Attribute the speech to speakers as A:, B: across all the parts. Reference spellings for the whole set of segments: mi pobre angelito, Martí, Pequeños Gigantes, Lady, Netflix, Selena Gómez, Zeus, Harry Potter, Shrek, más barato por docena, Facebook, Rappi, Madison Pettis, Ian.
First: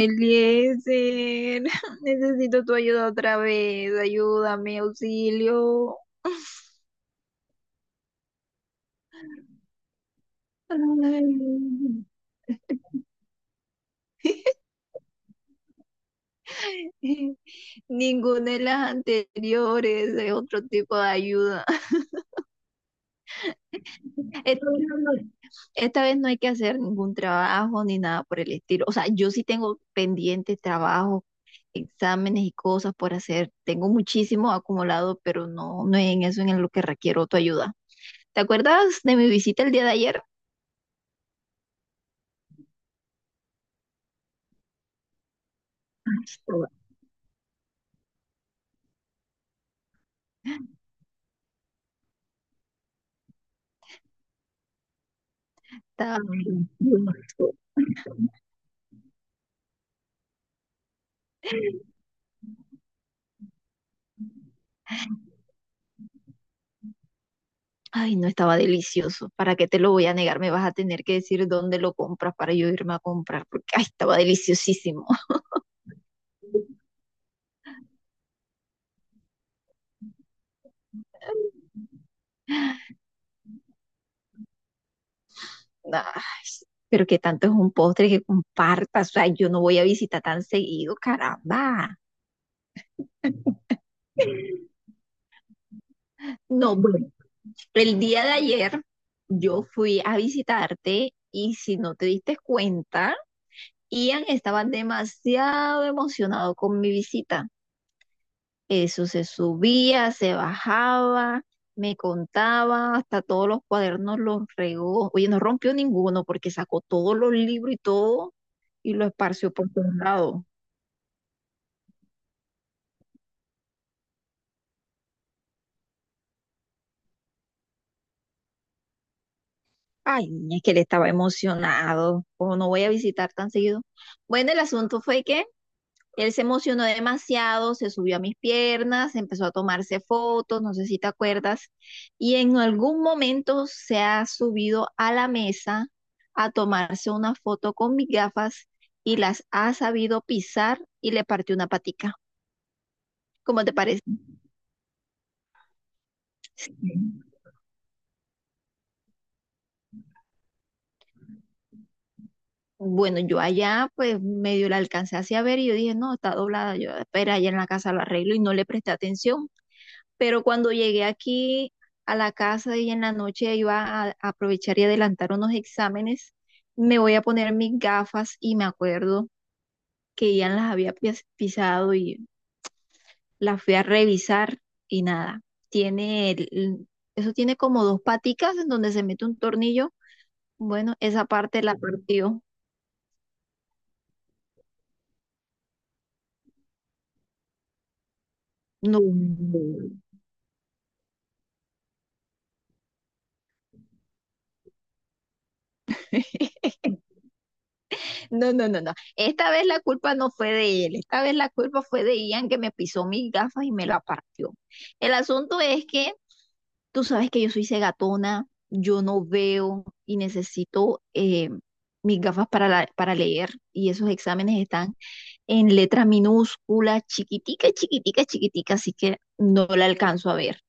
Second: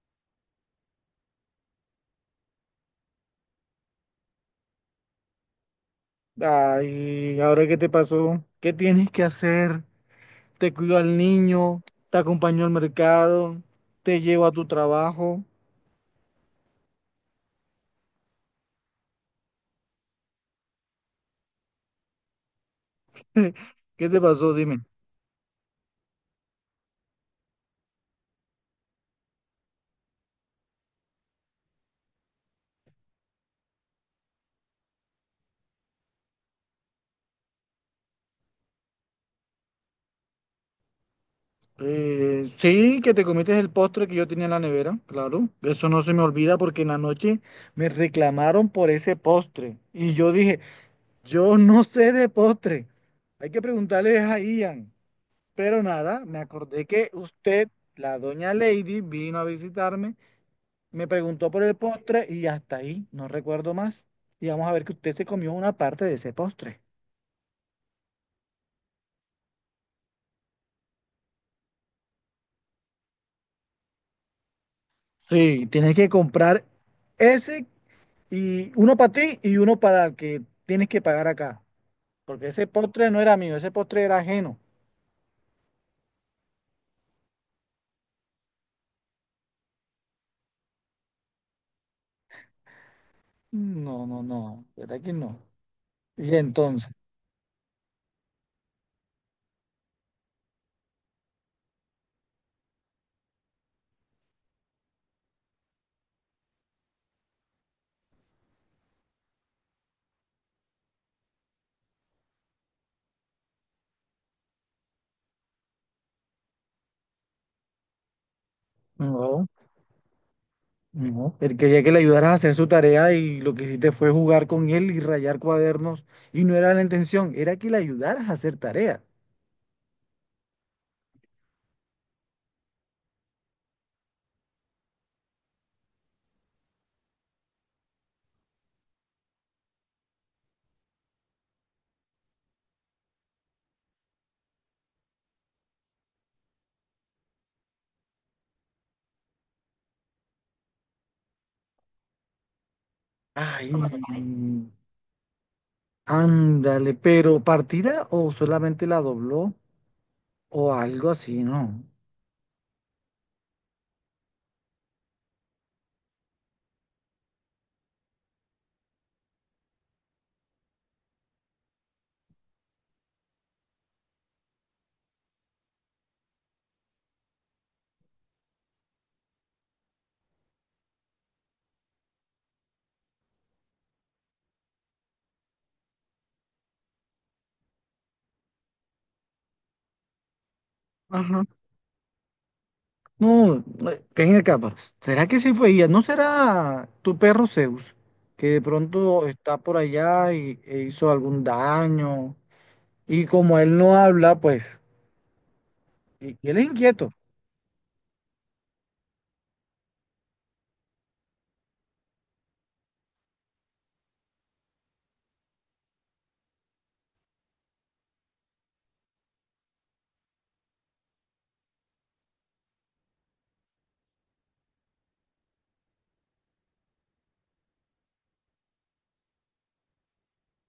A: Eliezer, necesito tu ayuda otra vez, ayúdame, auxilio.
B: Ay, ¿ahora qué te pasó? ¿Qué tienes que hacer? Te cuido al
A: Ay,
B: niño, te acompaño al mercado, te llevo a tu trabajo.
A: ninguna de las anteriores, es otro tipo de ayuda.
B: ¿Qué te pasó?
A: Esta vez
B: Dime.
A: no, no, esta vez no hay que hacer ningún trabajo ni nada por el estilo. O sea, yo sí tengo pendientes trabajos, exámenes y cosas por hacer. Tengo muchísimo acumulado, pero no, no es en eso en lo que requiero tu ayuda. ¿Te acuerdas de mi visita el día de ayer?
B: Sí, que te comiste el postre que yo tenía en la nevera, claro. Eso no se me olvida porque en la noche me reclamaron por ese postre. Y yo dije, yo no sé de postre. Hay que preguntarle a Ian. Pero
A: Estaba
B: nada, me acordé que
A: delicioso.
B: usted, la doña Lady, vino a visitarme. Me preguntó por el postre y hasta ahí, no recuerdo más. Y vamos a ver que usted se comió una parte de ese postre.
A: Ay, no, estaba delicioso. ¿Para qué te lo voy a negar? Me vas a tener que decir dónde lo compras para yo irme a comprar, porque ay, estaba deliciosísimo.
B: Sí, tienes que comprar ese y uno para ti y uno para el que tienes que pagar acá. Porque ese postre no era mío, ese postre era ajeno.
A: Ay, pero que tanto es un postre que compartas. O sea, yo no voy a visitar tan seguido, caramba.
B: No, no, no, ¿verdad que no? Y
A: No,
B: entonces,
A: bueno, el día de ayer yo fui a visitarte y si no te diste cuenta, Ian estaba demasiado emocionado con mi visita. Eso se subía, se bajaba, me contaba, hasta todos los cuadernos los regó. Oye, no rompió ninguno, porque sacó todos los libros y todo y lo
B: no,
A: esparció por todos lados.
B: no. Él quería que le ayudaras a hacer su tarea y lo que hiciste fue jugar con él y rayar cuadernos. Y no era la intención, era que le ayudaras a hacer tarea.
A: Ay, es que él estaba emocionado. ¿Cómo no voy a visitar tan seguido? Bueno, el asunto fue que él se emocionó demasiado, se subió a mis piernas, empezó a tomarse fotos, no sé si te acuerdas, y en algún momento se ha subido a la mesa a tomarse una foto con mis gafas y las ha sabido pisar y le partió una patica. ¿Cómo
B: Ay,
A: te parece?
B: ándale, pero ¿partida o solamente la dobló o algo así? No.
A: Bueno, yo allá pues medio la alcancé hacia ver y yo dije, no, está doblada, yo espera, allá en la casa lo arreglo, y no le presté atención. Pero cuando llegué aquí a la casa y en la noche iba a, aprovechar y adelantar unos exámenes, me voy a poner mis gafas y me acuerdo que ya las había pisado y las fui a revisar y nada, tiene el- eso tiene como dos paticas en donde se mete un tornillo. Bueno, esa
B: Ajá.
A: parte la partió.
B: No, ven acá, pero ¿será que sí fue ella? ¿No será tu perro Zeus, que de
A: No.
B: pronto está por allá y, e hizo algún daño? Y como él no habla, pues, y él es inquieto.
A: No, no, no, no. Esta vez la culpa no fue de él. Esta vez la culpa fue de Ian, que me pisó mis gafas y me la partió. El asunto es que tú sabes que yo soy cegatona, yo no veo y necesito mis gafas para, para leer. Y esos exámenes están en letra minúscula, chiquitica, chiquitica, chiquitica, así que no la alcanzo a ver.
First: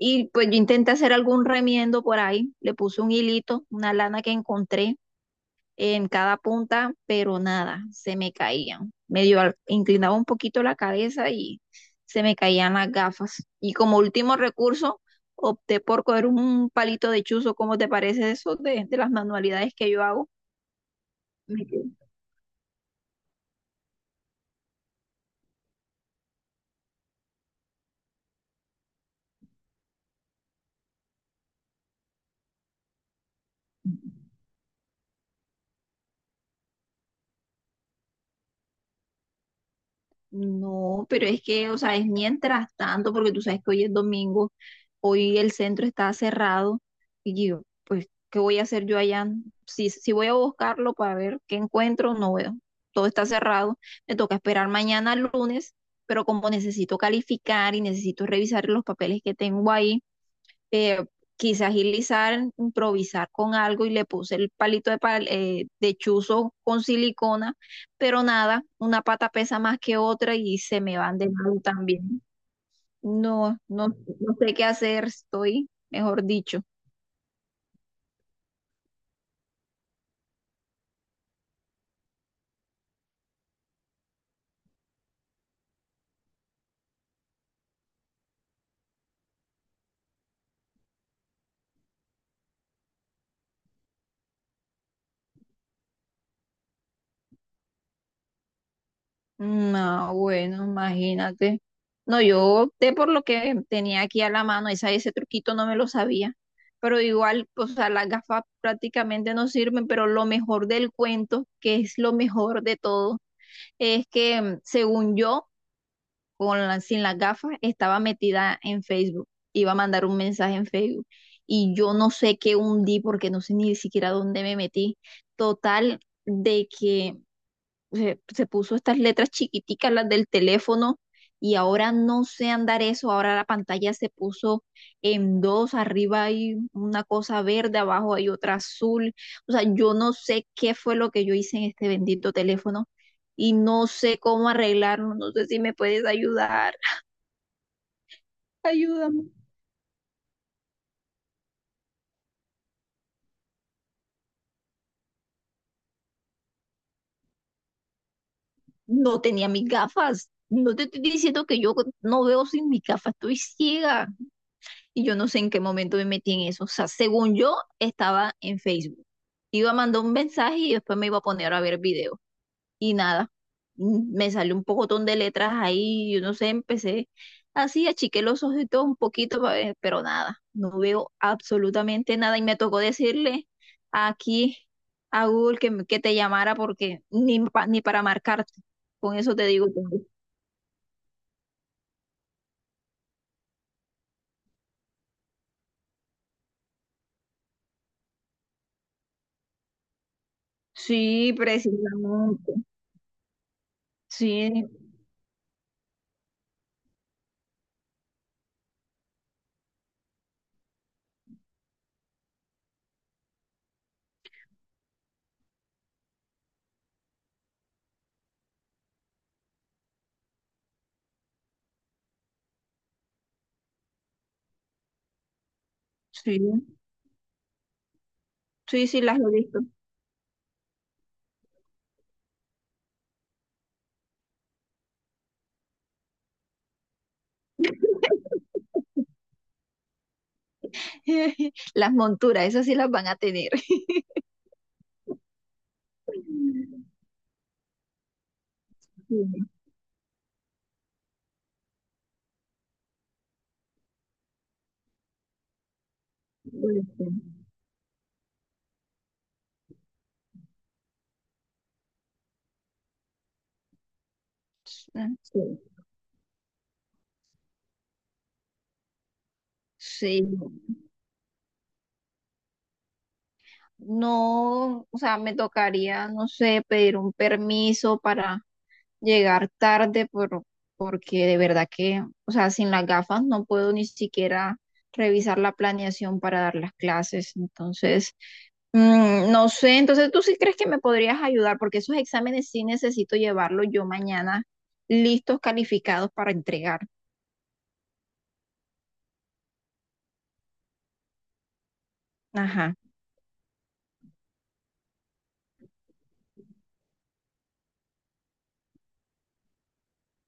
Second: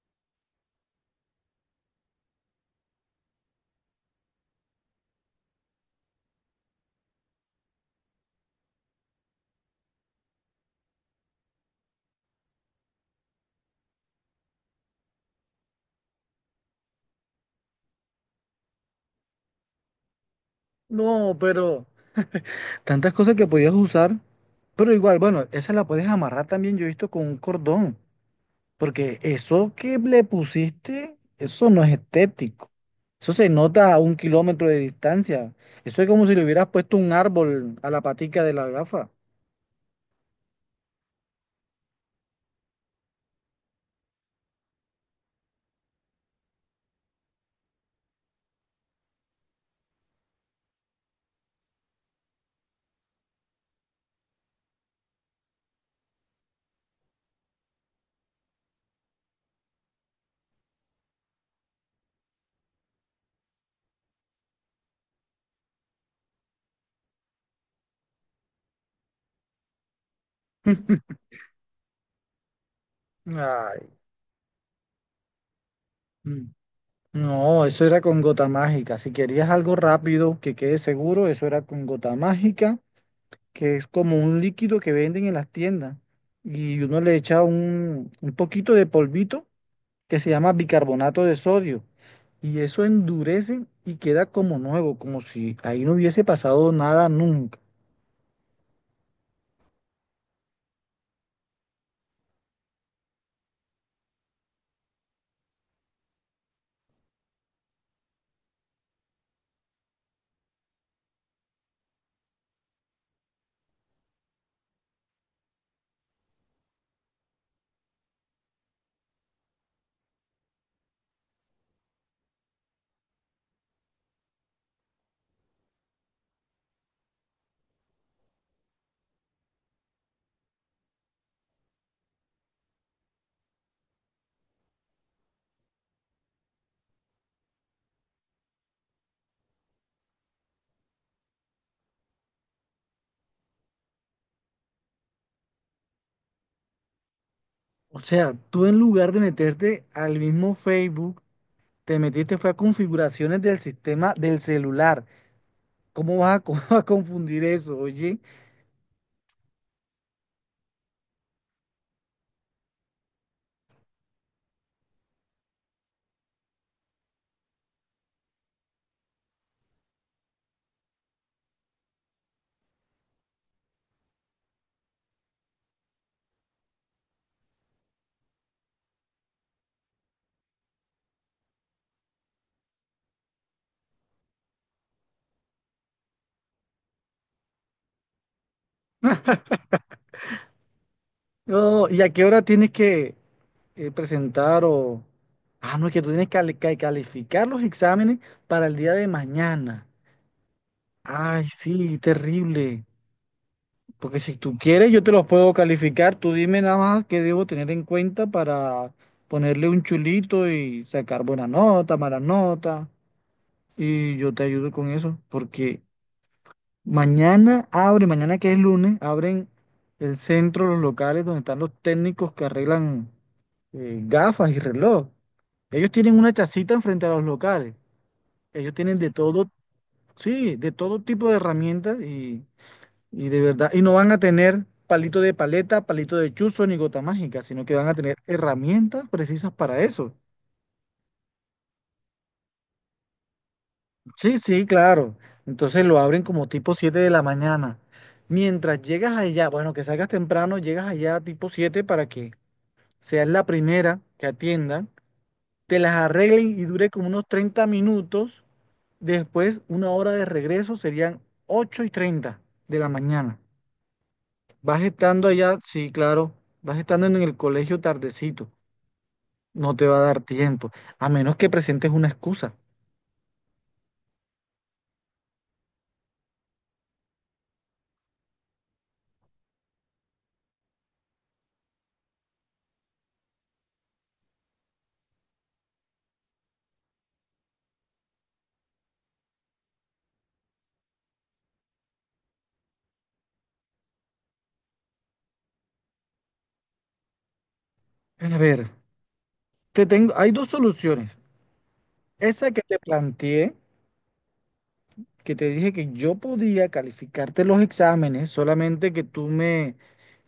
A: Y pues yo intenté hacer algún remiendo por ahí, le puse un hilito, una lana que encontré en cada punta, pero nada, se me caían. Medio inclinaba un poquito la cabeza y se me caían las gafas. Y como último recurso, opté por coger un palito de chuzo. ¿Cómo te parece eso de las manualidades que yo hago?
B: No,
A: Me quedé.
B: pero tantas cosas que podías usar, pero igual, bueno, esa la puedes amarrar también, yo he visto con un cordón. Porque eso que le pusiste, eso no es estético. Eso se nota a un kilómetro de distancia. Eso es como si le hubieras puesto un árbol a la patica de la gafa.
A: No, pero es que, o sea, es mientras tanto, porque tú sabes que hoy es domingo. Hoy el centro está cerrado y yo, pues, ¿qué voy a hacer yo allá? Si, si voy a buscarlo para ver qué encuentro, no veo. Todo está cerrado. Me toca esperar mañana lunes, pero como necesito calificar y necesito revisar los papeles que tengo ahí, eh, quise agilizar, improvisar con algo y le puse el palito de, de chuzo con silicona, pero nada, una pata pesa más que otra y se me van de lado también. No, no,
B: Ay,
A: no sé qué hacer, estoy, mejor
B: mm.
A: dicho.
B: No, eso era con gota mágica. Si querías algo rápido que quede seguro, eso era con gota mágica, que es como un líquido que venden en las tiendas. Y uno le echa un poquito de polvito que se llama bicarbonato de sodio. Y eso endurece y queda como nuevo, como si ahí no hubiese pasado nada nunca.
A: No, bueno, imagínate. No, yo opté por lo que tenía aquí a la mano, esa, ese truquito no me lo sabía. Pero igual, o sea, las gafas prácticamente no sirven, pero lo mejor del cuento, que es lo mejor de todo, es que según yo, con sin las gafas, estaba metida en Facebook, iba a mandar un mensaje en Facebook y yo no sé qué hundí, porque no sé ni siquiera dónde me metí. Total, de que se puso estas letras chiquiticas, las del teléfono, y ahora no sé andar eso, ahora la pantalla se puso en dos, arriba hay una cosa verde, abajo hay otra azul. O sea, yo no sé qué fue lo que yo hice en este bendito teléfono y no sé cómo arreglarlo, no sé si me puedes ayudar.
B: O sea, tú en lugar de
A: Ayúdame.
B: meterte al mismo Facebook, te metiste fue a configuraciones del sistema del celular. ¿Cómo vas a, a confundir eso, oye?
A: No tenía mis gafas. No te estoy diciendo que yo no veo sin mis gafas, estoy ciega. Y yo no sé en qué momento me metí en eso. O sea, según yo, estaba en Facebook. Iba a mandar un mensaje y después me iba a poner a ver videos. Y nada. Me salió un pocotón de letras ahí, yo no sé, empecé así, achiqué los ojos y todo un poquito, pa ver, pero nada, no veo absolutamente nada y me tocó decirle aquí a Google que, que te llamara, porque ni, ni para marcarte, con eso te digo todo.
B: No, ¿y a qué hora tienes que presentar o... Ah, no, es que tú tienes que que calificar los exámenes para el día de mañana.
A: Sí,
B: Ay, sí,
A: precisamente,
B: terrible. Porque si
A: sí,
B: tú quieres, yo te los puedo calificar. Tú dime nada más qué debo tener en cuenta para ponerle un chulito y sacar buena nota, mala nota. Y yo te ayudo con eso. Porque mañana abre, mañana que es lunes, abren el centro, los locales donde están los técnicos que arreglan gafas y reloj. Ellos tienen una
A: sí,
B: chacita enfrente a los locales. Ellos
A: sí,
B: tienen
A: sí,
B: de
A: las he
B: todo,
A: visto.
B: sí, de todo tipo de herramientas. Y de verdad, y no van a tener palito de paleta, palito de chuzo ni gota mágica, sino que van a tener herramientas precisas para eso.
A: Las monturas, esas sí las van a tener.
B: Sí, sí, claro. Entonces lo abren como tipo 7 de la mañana. Mientras llegas
A: Sí,
B: allá, bueno, que salgas temprano, llegas allá tipo 7 para que seas la primera que atiendan, te las arreglen y
A: puede
B: dure como
A: ser.
B: unos 30 minutos. Después, una hora de regreso serían 8:30 de la mañana. Vas
A: Ah,
B: estando
A: sí,
B: allá, sí, claro, vas estando en el colegio tardecito. No te va a
A: sí.
B: dar tiempo, a menos que presentes una excusa.
A: No, o sea, me tocaría, no sé, pedir un permiso para llegar tarde por, porque de verdad que, o sea, sin las gafas no puedo ni siquiera revisar la planeación para dar las clases. Entonces, no sé, entonces tú sí crees que me podrías ayudar, porque esos exámenes sí necesito llevarlos yo mañana listos, calificados para entregar.
B: A ver, te tengo, hay dos soluciones. Esa que
A: Ajá,
B: te planteé, que te dije que yo podía calificarte los exámenes, solamente que tú me,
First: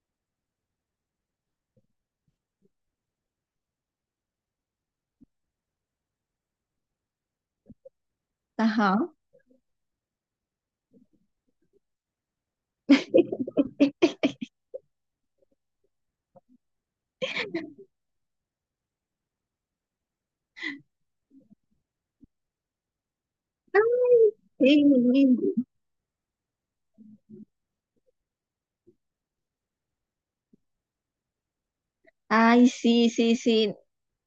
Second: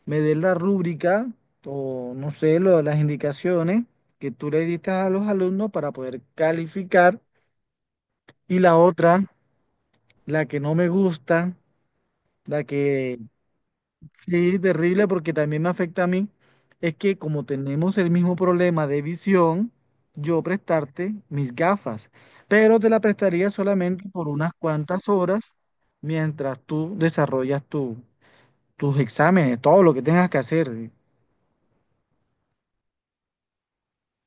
B: me des la rúbrica o no sé, lo las indicaciones que tú le diste a los alumnos para poder calificar. Y la
A: ajá.
B: otra, la que no me gusta, la que... Sí, terrible porque también me afecta a mí. Es que como tenemos el mismo problema de visión, yo prestarte mis gafas, pero te la prestaría
A: Ay,
B: solamente por unas
A: sí,
B: cuantas horas mientras tú desarrollas tus exámenes, todo lo que tengas que hacer.
A: ay, sí, sí, sí.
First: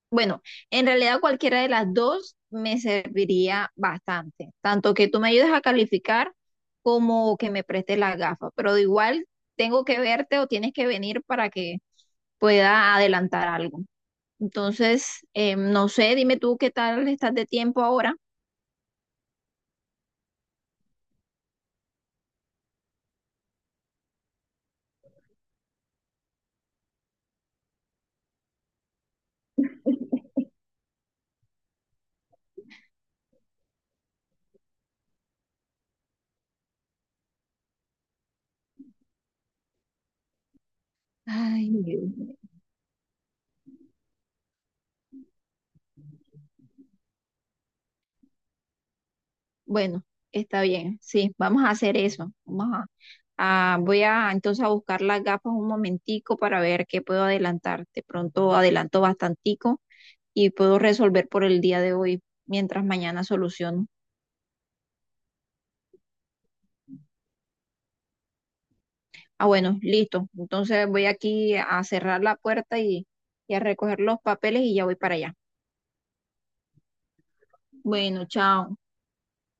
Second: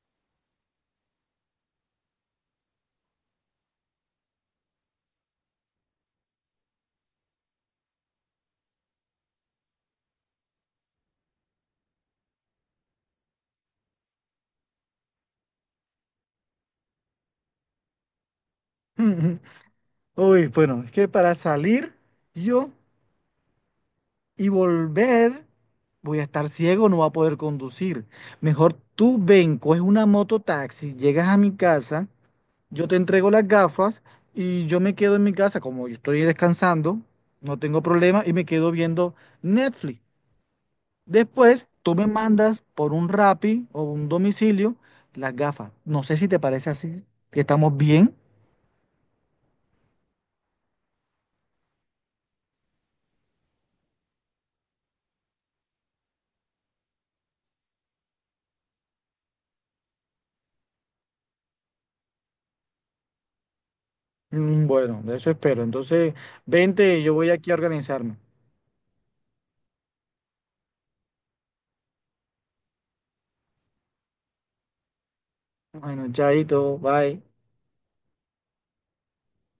A: Bueno, en realidad cualquiera de las dos me serviría bastante, tanto que tú me ayudes a calificar como que me prestes las gafas, pero de igual tengo que verte o tienes que venir para que pueda adelantar algo. Entonces, no sé, dime tú qué tal estás de tiempo ahora.
B: Uy, bueno, es que para salir yo y volver voy a estar ciego, no voy a poder conducir. Mejor tú ven, coges una mototaxi, llegas a mi casa. Yo te entrego las gafas y yo me quedo en mi casa, como yo estoy descansando, no tengo problema y me quedo viendo Netflix.
A: Ay,
B: Después, tú
A: Dios
B: me
A: mío.
B: mandas por un Rappi o un domicilio las gafas. No sé si te parece así, que estamos bien.
A: Bueno, está bien, sí, vamos a hacer eso. Vamos a, voy a entonces a buscar las gafas un momentico para ver qué puedo adelantar. De pronto adelanto bastante y puedo resolver por el día de hoy mientras mañana soluciono.
B: Mm, bueno, de eso espero. Entonces, vente, yo voy aquí a organizarme.
A: Ah, bueno, listo. Entonces voy aquí a cerrar la puerta y a recoger los papeles y ya voy para allá.
B: Bueno, chaito, bye.
A: Bueno, chao.